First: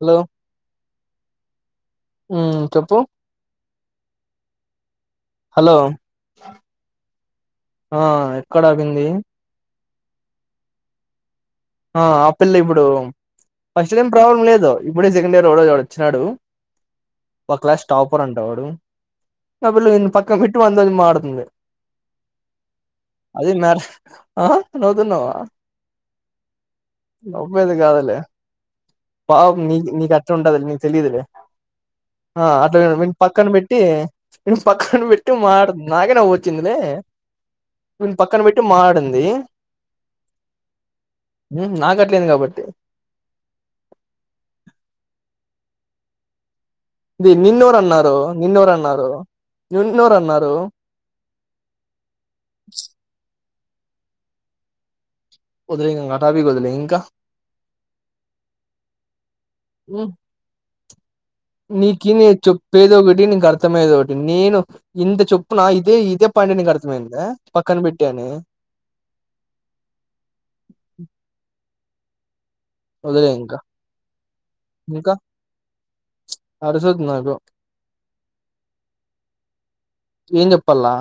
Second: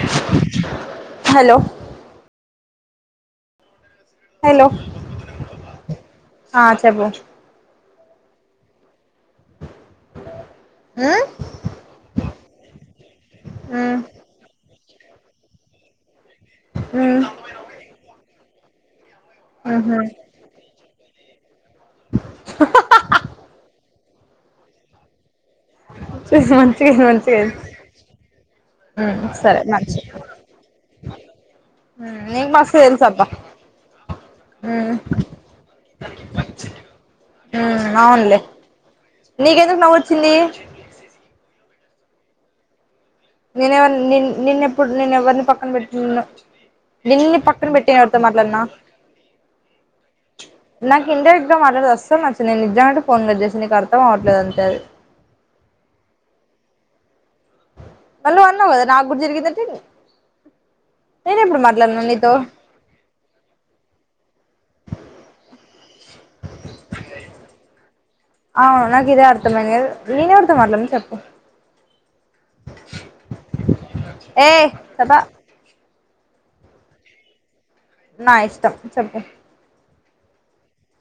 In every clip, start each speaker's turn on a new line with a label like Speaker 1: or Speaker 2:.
Speaker 1: Hello
Speaker 2: hello
Speaker 1: హ్మ్మ్ చెప్పు
Speaker 2: hello
Speaker 1: hello
Speaker 2: ఆ చెప్పు
Speaker 1: ఆ ఎక్కడ ఆగింది
Speaker 2: హ్మ్మ్
Speaker 1: ఆ ఆ పిల్ల ఇప్పుడు ఫస్ట్లో ఏం ప్రాబ్లం లేదు ఇప్పుడే సెండ్ ఇయర్ [unintelligible] వచ్చినడు
Speaker 2: మ్మ్
Speaker 1: తొక్లో స్టపర్ అంట వాడు ఆ పిల్లేంద్ పక్కకు పెట్టి వాన్తోని మాట్లాడుతుంది. అది నర్స్ ఆహా నువ్వుతున్నావా?
Speaker 2: చూసి మంచిగా మంచిగా
Speaker 1: నవ్వేది కాద్లే
Speaker 2: మ్మ్ సరే
Speaker 1: పాపం నీక్
Speaker 2: మంచిది
Speaker 1: నీ అచ్చ ఉంటది నీకు తెలియదులే ఆ
Speaker 2: నీకు
Speaker 1: అట్లా
Speaker 2: మస్తు తెలుసు
Speaker 1: నే
Speaker 2: అబ్బా
Speaker 1: పక్కన పెట్టి హ్యే నువ్వు పక్కన పెట్టి మాటతుంది నాకే నవ్వు వచ్చిందిలే నను
Speaker 2: అవునులే
Speaker 1: పక్కన పెట్టి మటడింది.
Speaker 2: నీకెందుకు నవ్వు వచ్చింది
Speaker 1: నీక్ నాకట్లేదు కాబట్టి
Speaker 2: నేనెవరి నేన్ నిన్నెప్పుడు నేను ఎవరిని పక్కన పెట్టిన్న
Speaker 1: ఇది
Speaker 2: నిన్ను పక్కన
Speaker 1: నిన్నెవరు
Speaker 2: పెట్టి
Speaker 1: అన్నారు
Speaker 2: ఎవరితో మాట్లాడినా
Speaker 1: నిన్నెవరు అన్నారు నిన్నెవరు అన్నారు
Speaker 2: నాకు ఇండైరెక్ట్ గా మాట్లాడ్తే అసల్ నచ్చద్ నేను నిజాంగాంటే ఫోన్ కట్ నీక్ అర్థం అవట్లేదు అంతే అది
Speaker 1: వదిలేయ్ ఇగా ఆ టాపిక్ వదిలేయ్ ఇక
Speaker 2: మళ్ళా అన్నవ్ గదా నాకూడా జరిగిందని మాట్లాడినా
Speaker 1: నీకి
Speaker 2: నీతో
Speaker 1: నేన్ చెప్పేది ఒక్కటి నీకు అర్థమయ్యేద్ ఒకటి నేను ఇంత చొప్పు నా దే ఇదే పండినికి అర్థమైందా పక్కనపెట్టి
Speaker 2: అవును నాకు ఇదే అర్థమైనది గదా నేను ఎవర్తో మాట్లాడినా చెప్పు
Speaker 1: వదులేయింకా
Speaker 2: ఏ
Speaker 1: ఇంకా
Speaker 2: చెప్పా
Speaker 1: ప్చ్ అడుసొద్దునాకు
Speaker 2: నా ఇష్టం చెప్పు
Speaker 1: ఏం చెప్పల్లా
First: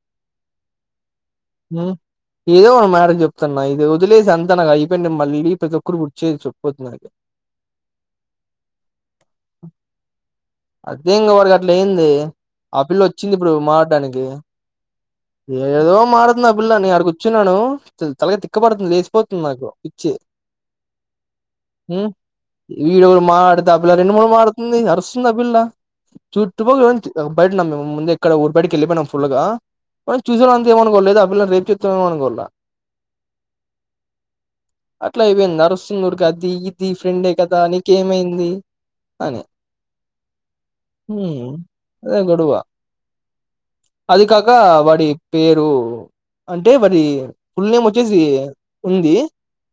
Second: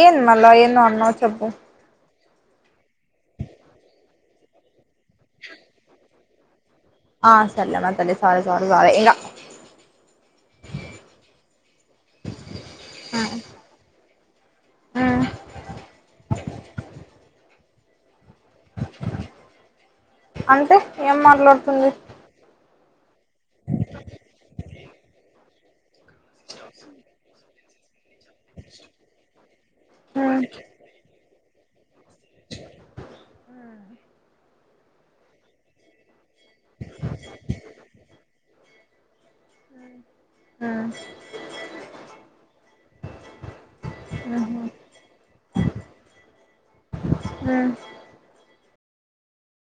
Speaker 2: ఏన్ మల్ల ఏందో అన్నావ్ చెప్
Speaker 1: హ్మ్ ఏదో మేరేజ్ చెప్తున్న ఇది వదిలేసి అంతా నాకు అయిపోయింది మళ్ళీ ప్రతి ఒక్కటీ గుర్తుచేయచ్చు
Speaker 2: ఆ సరేలేమ తల్లి సారి సారి సారే ఇంకా
Speaker 1: అదే ఇంగ వడికి అట్లా ఏ్యంది ఆ పిల్ల వచ్చింది ఇప్పుడు మాడ్డానికి
Speaker 2: మ్
Speaker 1: ఏదో మాటాడుతుంది ఆ పిల్ల నేను ఆడ కుర్చున్నాను తెల్ తలగాయ తిక్క పడుతుంది లేచిపోతుంది నాకు పిచ్చి
Speaker 2: అంటే ఏం మాట్లాడుతుంది
Speaker 1: హ్మ్ వీడెడో మాడుత ఆ పిల్ల రెండు మూడు మాట్లాడుతుంది అరుస్ గుళ్ళ చుత్తు పో నుంచి ఆ బయట ఉన్నం మేము ముందె ఇక్కడ ఊరూ బయటికెళ్ళిపోయినాం ఫుల్ గా, వా
Speaker 2: మ్
Speaker 1: చూసే వాళ్ అంతా ఏం అనుకోవాలి లేద్ ఆ పిల్ల న్ రేప్. సోమన్ గుళ్ళ అట్లా అయివింద్ అరుస్తున్ దుర్గ అద్ తీయి తీయి ఫ్రెండే కదా నీకేమైంది అని
Speaker 2: మ్
Speaker 1: హామ్ అదే గొడవ అది కాక, వాడి పేరు అంటే వాడి ఫుల్
Speaker 2: మ్
Speaker 1: నేమ్ వచ్చేసి. ఉంది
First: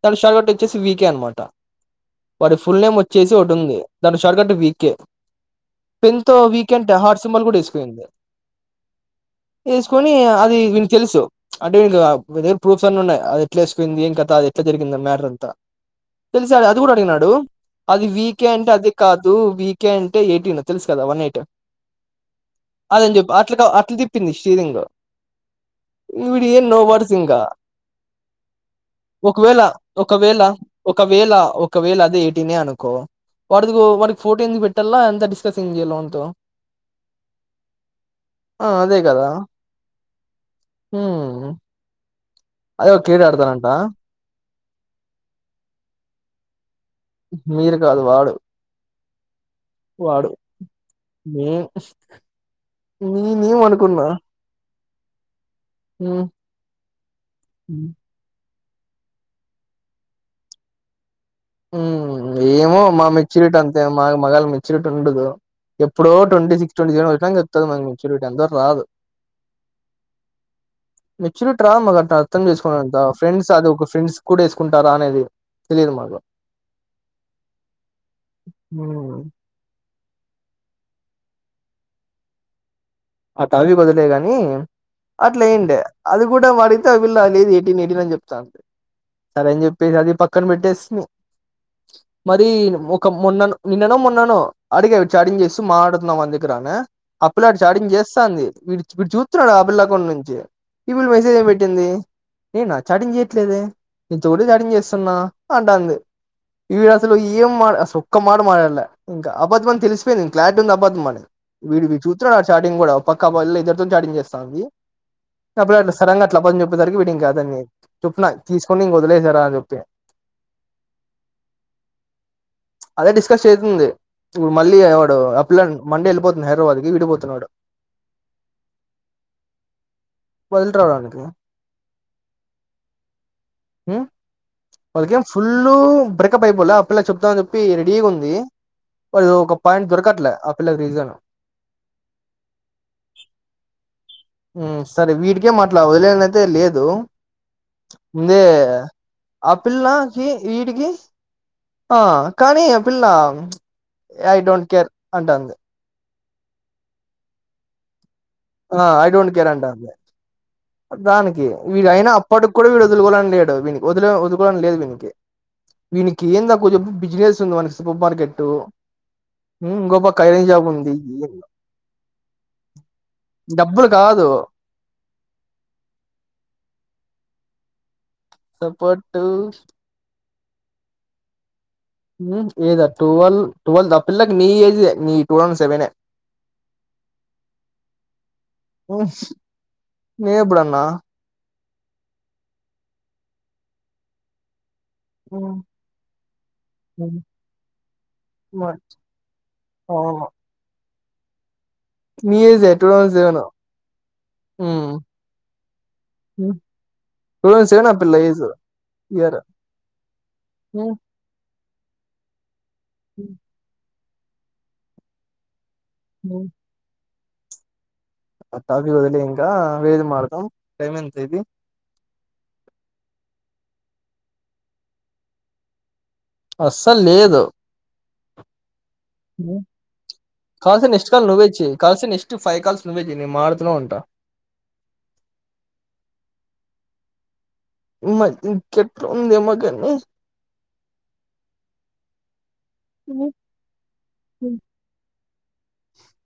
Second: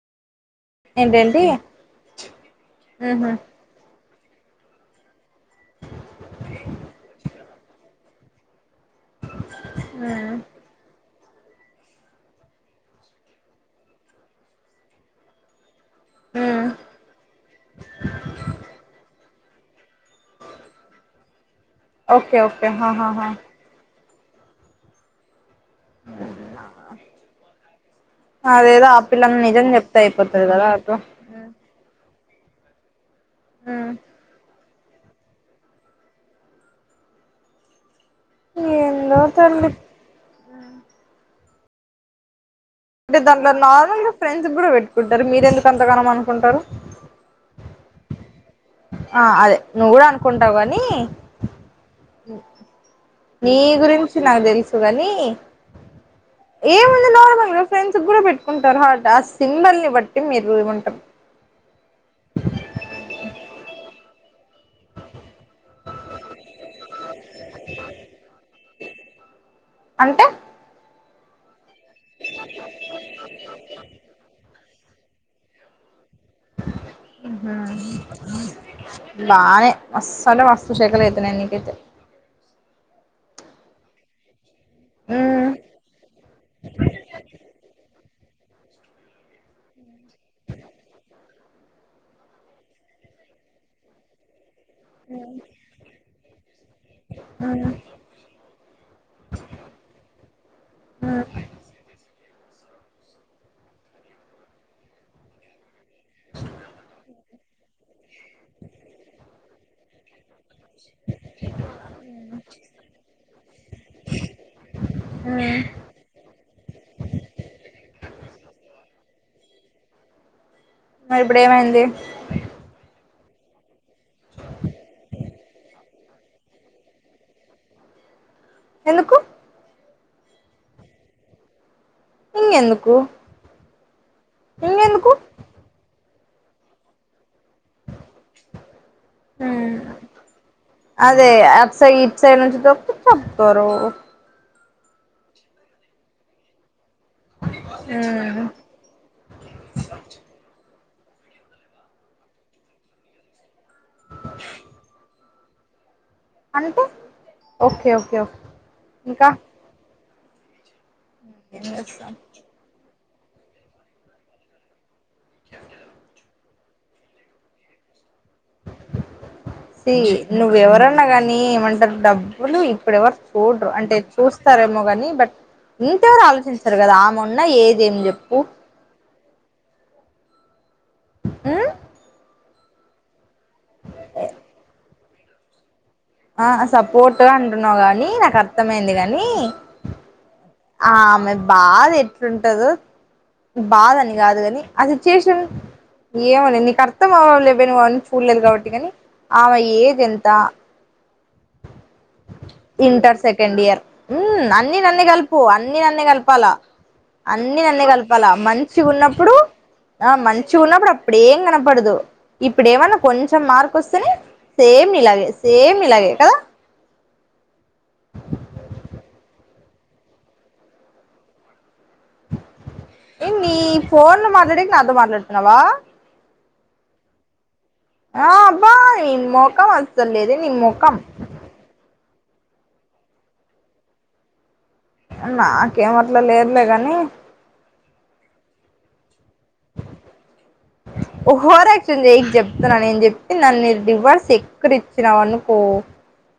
Speaker 1: తన్ షాగట్ వచ్చేసి వీకే అనమాట
Speaker 2: ఏంటేంటి
Speaker 1: వారి ఫుల్ నేమ్
Speaker 2: మ్హు
Speaker 1: వచ్చేసి ఒటి ఉంది దాను షార్ట్ కట్ వీకే పెన్ తో వీకెంట్ హార్ట్ సింబల్ కూడా ఏస్ ఫోయిందా ఏసుకొని
Speaker 2: మ్
Speaker 1: అది వీన్ తెలుసు అంటే ఇంకా వీళ్ దగ్గర ప్రూఫ్స్ అన్ ఉన్నాయి, అది ఎట్లా ఏసుకుయింది ఏం కథా అది ఎట్లా జరిగింది మ్యాటర్ంతా. తెలిసా ఆడ్
Speaker 2: మ్
Speaker 1: అది కూడా అడిగినాడు అది వీకే అంటే అది కాద్ దు వీ కే అంటే ఎయిటీన్ తెలుసు కదా వన్ ఎయిట్
Speaker 2: ఓకే ఓకే
Speaker 1: అదేం
Speaker 2: హాహాహా
Speaker 1: చెప్పు అట్లా అట్ల తిప్ తింది షీరింగు ఇవిడు ఏ నోవర్స్ ఇంకా
Speaker 2: అదేదో ఆ పిల్లని
Speaker 1: ఒకవేళ
Speaker 2: నిజం చెప్తే
Speaker 1: ఒకవేళ
Speaker 2: అయిపోతది కదా అట్లా
Speaker 1: ఒకవేళ ఒకవేళ అది టినే అనుకో వాడిది బో
Speaker 2: మ్
Speaker 1: వాడిది ఫోటో ఎందుకు పెట్ టల్లా అంత డిస్కసింగ్ చెయ్యాలా వానితో ఆ అదే
Speaker 2: ఏందో
Speaker 1: కదా
Speaker 2: తల్లి
Speaker 1: ఊ
Speaker 2: టే దాంట్లో నార్మల్ గా ఫ్రెన్ సు కూడా పెట్టుకుంటారు మీరెందుకు అంతగానం అనుకుంటారు
Speaker 1: మీరు కాదు వాడు
Speaker 2: ఆ అదే నువ్వూ
Speaker 1: వాడు
Speaker 2: అనుకుంటావు గానీ
Speaker 1: నే
Speaker 2: నీ
Speaker 1: నేనేమనుకున్నా
Speaker 2: గురించి నా తెలుసు తు అని
Speaker 1: హ్మ్
Speaker 2: ఏముంది న
Speaker 1: హ్మ్
Speaker 2: ఫ్రెండ్స్ కూడా పెట్ కుంటారు హట్ ఆ సింబల్ ని బట్టి మీరు చేయమంటారు
Speaker 1: ఊ ఏమో మా మెచ్యూరిటీ అంతే మా మగాళ్ళ మెచ్యూరిటీ ఉండదు ఎప్పుడో ట్వంటీ సిక్స్ ట్వంటీ సెవెన్ వచ్చినంక వత్తది మాకు మెచ్యూరిటీ అందాక రాదు
Speaker 2: అంటే
Speaker 1: మెచ్చురిట్ మా అ అర్థం చేసుకోంతా ఫ్రెంస్ అద ఒక ఫ్రెంస్ కూడా కుంటారా అనేది తెలిదు మాకు
Speaker 2: ఊహు
Speaker 1: హ్మ్
Speaker 2: లానే మసాల వాస్తుశేఖరలు అయితున్నా ఎన్నికతే
Speaker 1: అ టాపిక్ వదిలెయ్ గాని అట్లే
Speaker 2: ఉమ్
Speaker 1: ఉండే అది కూడా అడిగితే ఆ పిల్ల లేదు ఎయిటీన్ ఎయిటీన్ అని చెప్త సరేని చెప్పేసి అది పక్కన పెట్టేస్తు మరి ఒక మొన్నను నిన్ననో మొన్ననో అడిగావి చాటింగ్ చేస్తూ మాట్లాడుతున్నాం అంది రానా అప్పుడే అడు
Speaker 2: ఉమ్
Speaker 1: చాటింగ్ చెస్ట్ వీడు చూస్తున్నాడు ఆ పిల్ల అకౌంట్ నుంచి ఈ పిల్ల మెసేజ్ ఏం పెట్టింది నేనా చాటింగ్ చేయట్లేదే నేను ఒకటే చాటింగ్ చేస్తున్నా అంటంది ఈడు అసలు ఏం మాట్లాడ్ ఒక్క మాట మాట్లాడలే ఇంక అబద్ధం అని తెలిసిపోయింది క్లారిటీ ఉంది అబద్ధంని వడి చూన్నాడు ఆ స్టార్టింగ్ కూడా పక్క వాళ ఇద్దరితో చాటింగ్ చేస్తాంది
Speaker 2: ఉమ్
Speaker 1: అప్పుడు అ సడన్ అట్లా పని చెప్పేసరికి వీటి ఇంకాదని చెప్పు తీసుకొని ఇంక వదిలేసెయ్ రా అని చెప్పి
Speaker 2: మరి ఇప్పుడు ఏమైంది
Speaker 1: అదే డిస్కస్ చేతుంది ఇప్పుడు మళ్ళీ వాడు అ పిల్లన్ మండే ఎళ్ళిపోతుంది హైడ్రాబాద్ కి వీడూ పోతున్నాడు
Speaker 2: ఎందుకు
Speaker 1: వదిలి త్రావడానికి
Speaker 2: ఇంగెందుకు
Speaker 1: ఊ
Speaker 2: ఇంగెందుకు
Speaker 1: ఐతే ఫుల్లూ బ్రే కు బైపల్లా ఆ పిల్లా చెప్తాది కు టీ రెడీ ఉంది మరి ఒక
Speaker 2: ఉమ్
Speaker 1: పాంట్ దొరకట్లే ఆ పిల్లకి డిజైన్
Speaker 2: చెప్పు తరు
Speaker 1: సరే వీడికే మాట్లా వదిలే దైతే లేదు
Speaker 2: ఉమ్
Speaker 1: ఇదే ఆ పిల్లాకి వీడికి హ కానీ పిల్ల య ఐ డోంట్ కేర్ అంటాంది
Speaker 2: అనుకో ఓకే ఓకే ఓక్
Speaker 1: అ ఐ డోంట్ కేర్ అంట ప్రతి దానికి
Speaker 2: ఏం
Speaker 1: వీడయినా
Speaker 2: చేస్తాం
Speaker 1: అప్పటికి కూడా వీడు వదులుకోన్ లేడు వ వదుకోని లేదు వీనికి వీనికి ఏందకు బిజినెస్ ఉంది మనకి సూపర్ మార్కెట్ హ్మ్
Speaker 2: ఒసై
Speaker 1: ఇంకో పక్క ఐరన్ షాప్ ఉంది
Speaker 2: నువ్వెవరన్నగాని ఏమంటారు డబ్బులు ఇప్పుడు వరు చూడ్రు
Speaker 1: డబ్బులు
Speaker 2: అంటే
Speaker 1: కాదు
Speaker 2: చూస్తారేమో కాని బట్ ఇంకేవరు ఆలోచిస్తారు కదా ఆ మొన్న ఏ దీన్ చెప్ [unintelligible]
Speaker 1: సపోర్ట్ టు [inaudible]
Speaker 2: మ్
Speaker 1: ఏద టువ్వల్ టువల్ ద పిల్లకి నీ ఏజె నీ డువమ్ సెవె నె
Speaker 2: ఆ సపోర్ట్ గ అంటున్నావు గానీ నాకు అర్థమైంది గానీ
Speaker 1: నేను ఎప్పుడన్నా
Speaker 2: ఆ అమె బాధ ఎట్లుంటుందో బాధ అని కాదు కాని ఆ సిచ్యుయేషన్
Speaker 1: హ్మ్
Speaker 2: ఏమోలే నీకు అర్థం
Speaker 1: హ్మ్
Speaker 2: అవ్వలే బె నువ్ అవన్ని చూడలేదు కాబట్టి
Speaker 1: మరి
Speaker 2: కానీ ఆమె ఏజ్
Speaker 1: అవును
Speaker 2: ఎంత
Speaker 1: నీ ఏజే two thousand
Speaker 2: inter
Speaker 1: seven
Speaker 2: second year ఉమ్ అన్నీ
Speaker 1: హ్మ్
Speaker 2: నన్నే కలిపి కు అన్ని అన్ని కలపాలా
Speaker 1: టూ
Speaker 2: అన్ని
Speaker 1: థౌసండ్
Speaker 2: నన్నే
Speaker 1: సెవెన్ ఆ పిల్ల
Speaker 2: కలపాల
Speaker 1: ఏజు
Speaker 2: మంచిగా ఉన్నప్పుడు
Speaker 1: ఇయర్
Speaker 2: ఆ మంచిగా ఉన్నప్పుడు
Speaker 1: హ్మ్
Speaker 2: అప్పుడేం కన పడదు ఇప్పు ఇప్పుడు ఏమైన్న కొంచెం మార్పు వస్తేనే సేమ్ నీ లాగె సేమ్ మిలాగే కద
Speaker 1: హ్మ్ ఆ టాపిక్ వదిలే ఇంకా వేది మారదం టైం ఎంత అయ్యింది
Speaker 2: ఏం నీ ఫోన్ లో మాట్లాడక నా తొ మాట్లాడుతున్నావా
Speaker 1: అస్సల్ లేదు
Speaker 2: ఆ అబ్బాయ్ ని ముఖం అసర్లేద ని ముఖం
Speaker 1: ఇ ఫై కాల్స్ నువ్వవుతే మతున్నా ఉంట
Speaker 2: నాకేమట్లా లేదులే ని
Speaker 1: ట్
Speaker 2: ఓహోర్ యాక్చున్ జయకి చెప్తాన్నా నేను చెప్తే నన్నురు డివర్స్ ఎక్కడి ఇచ్చినావన్ను పో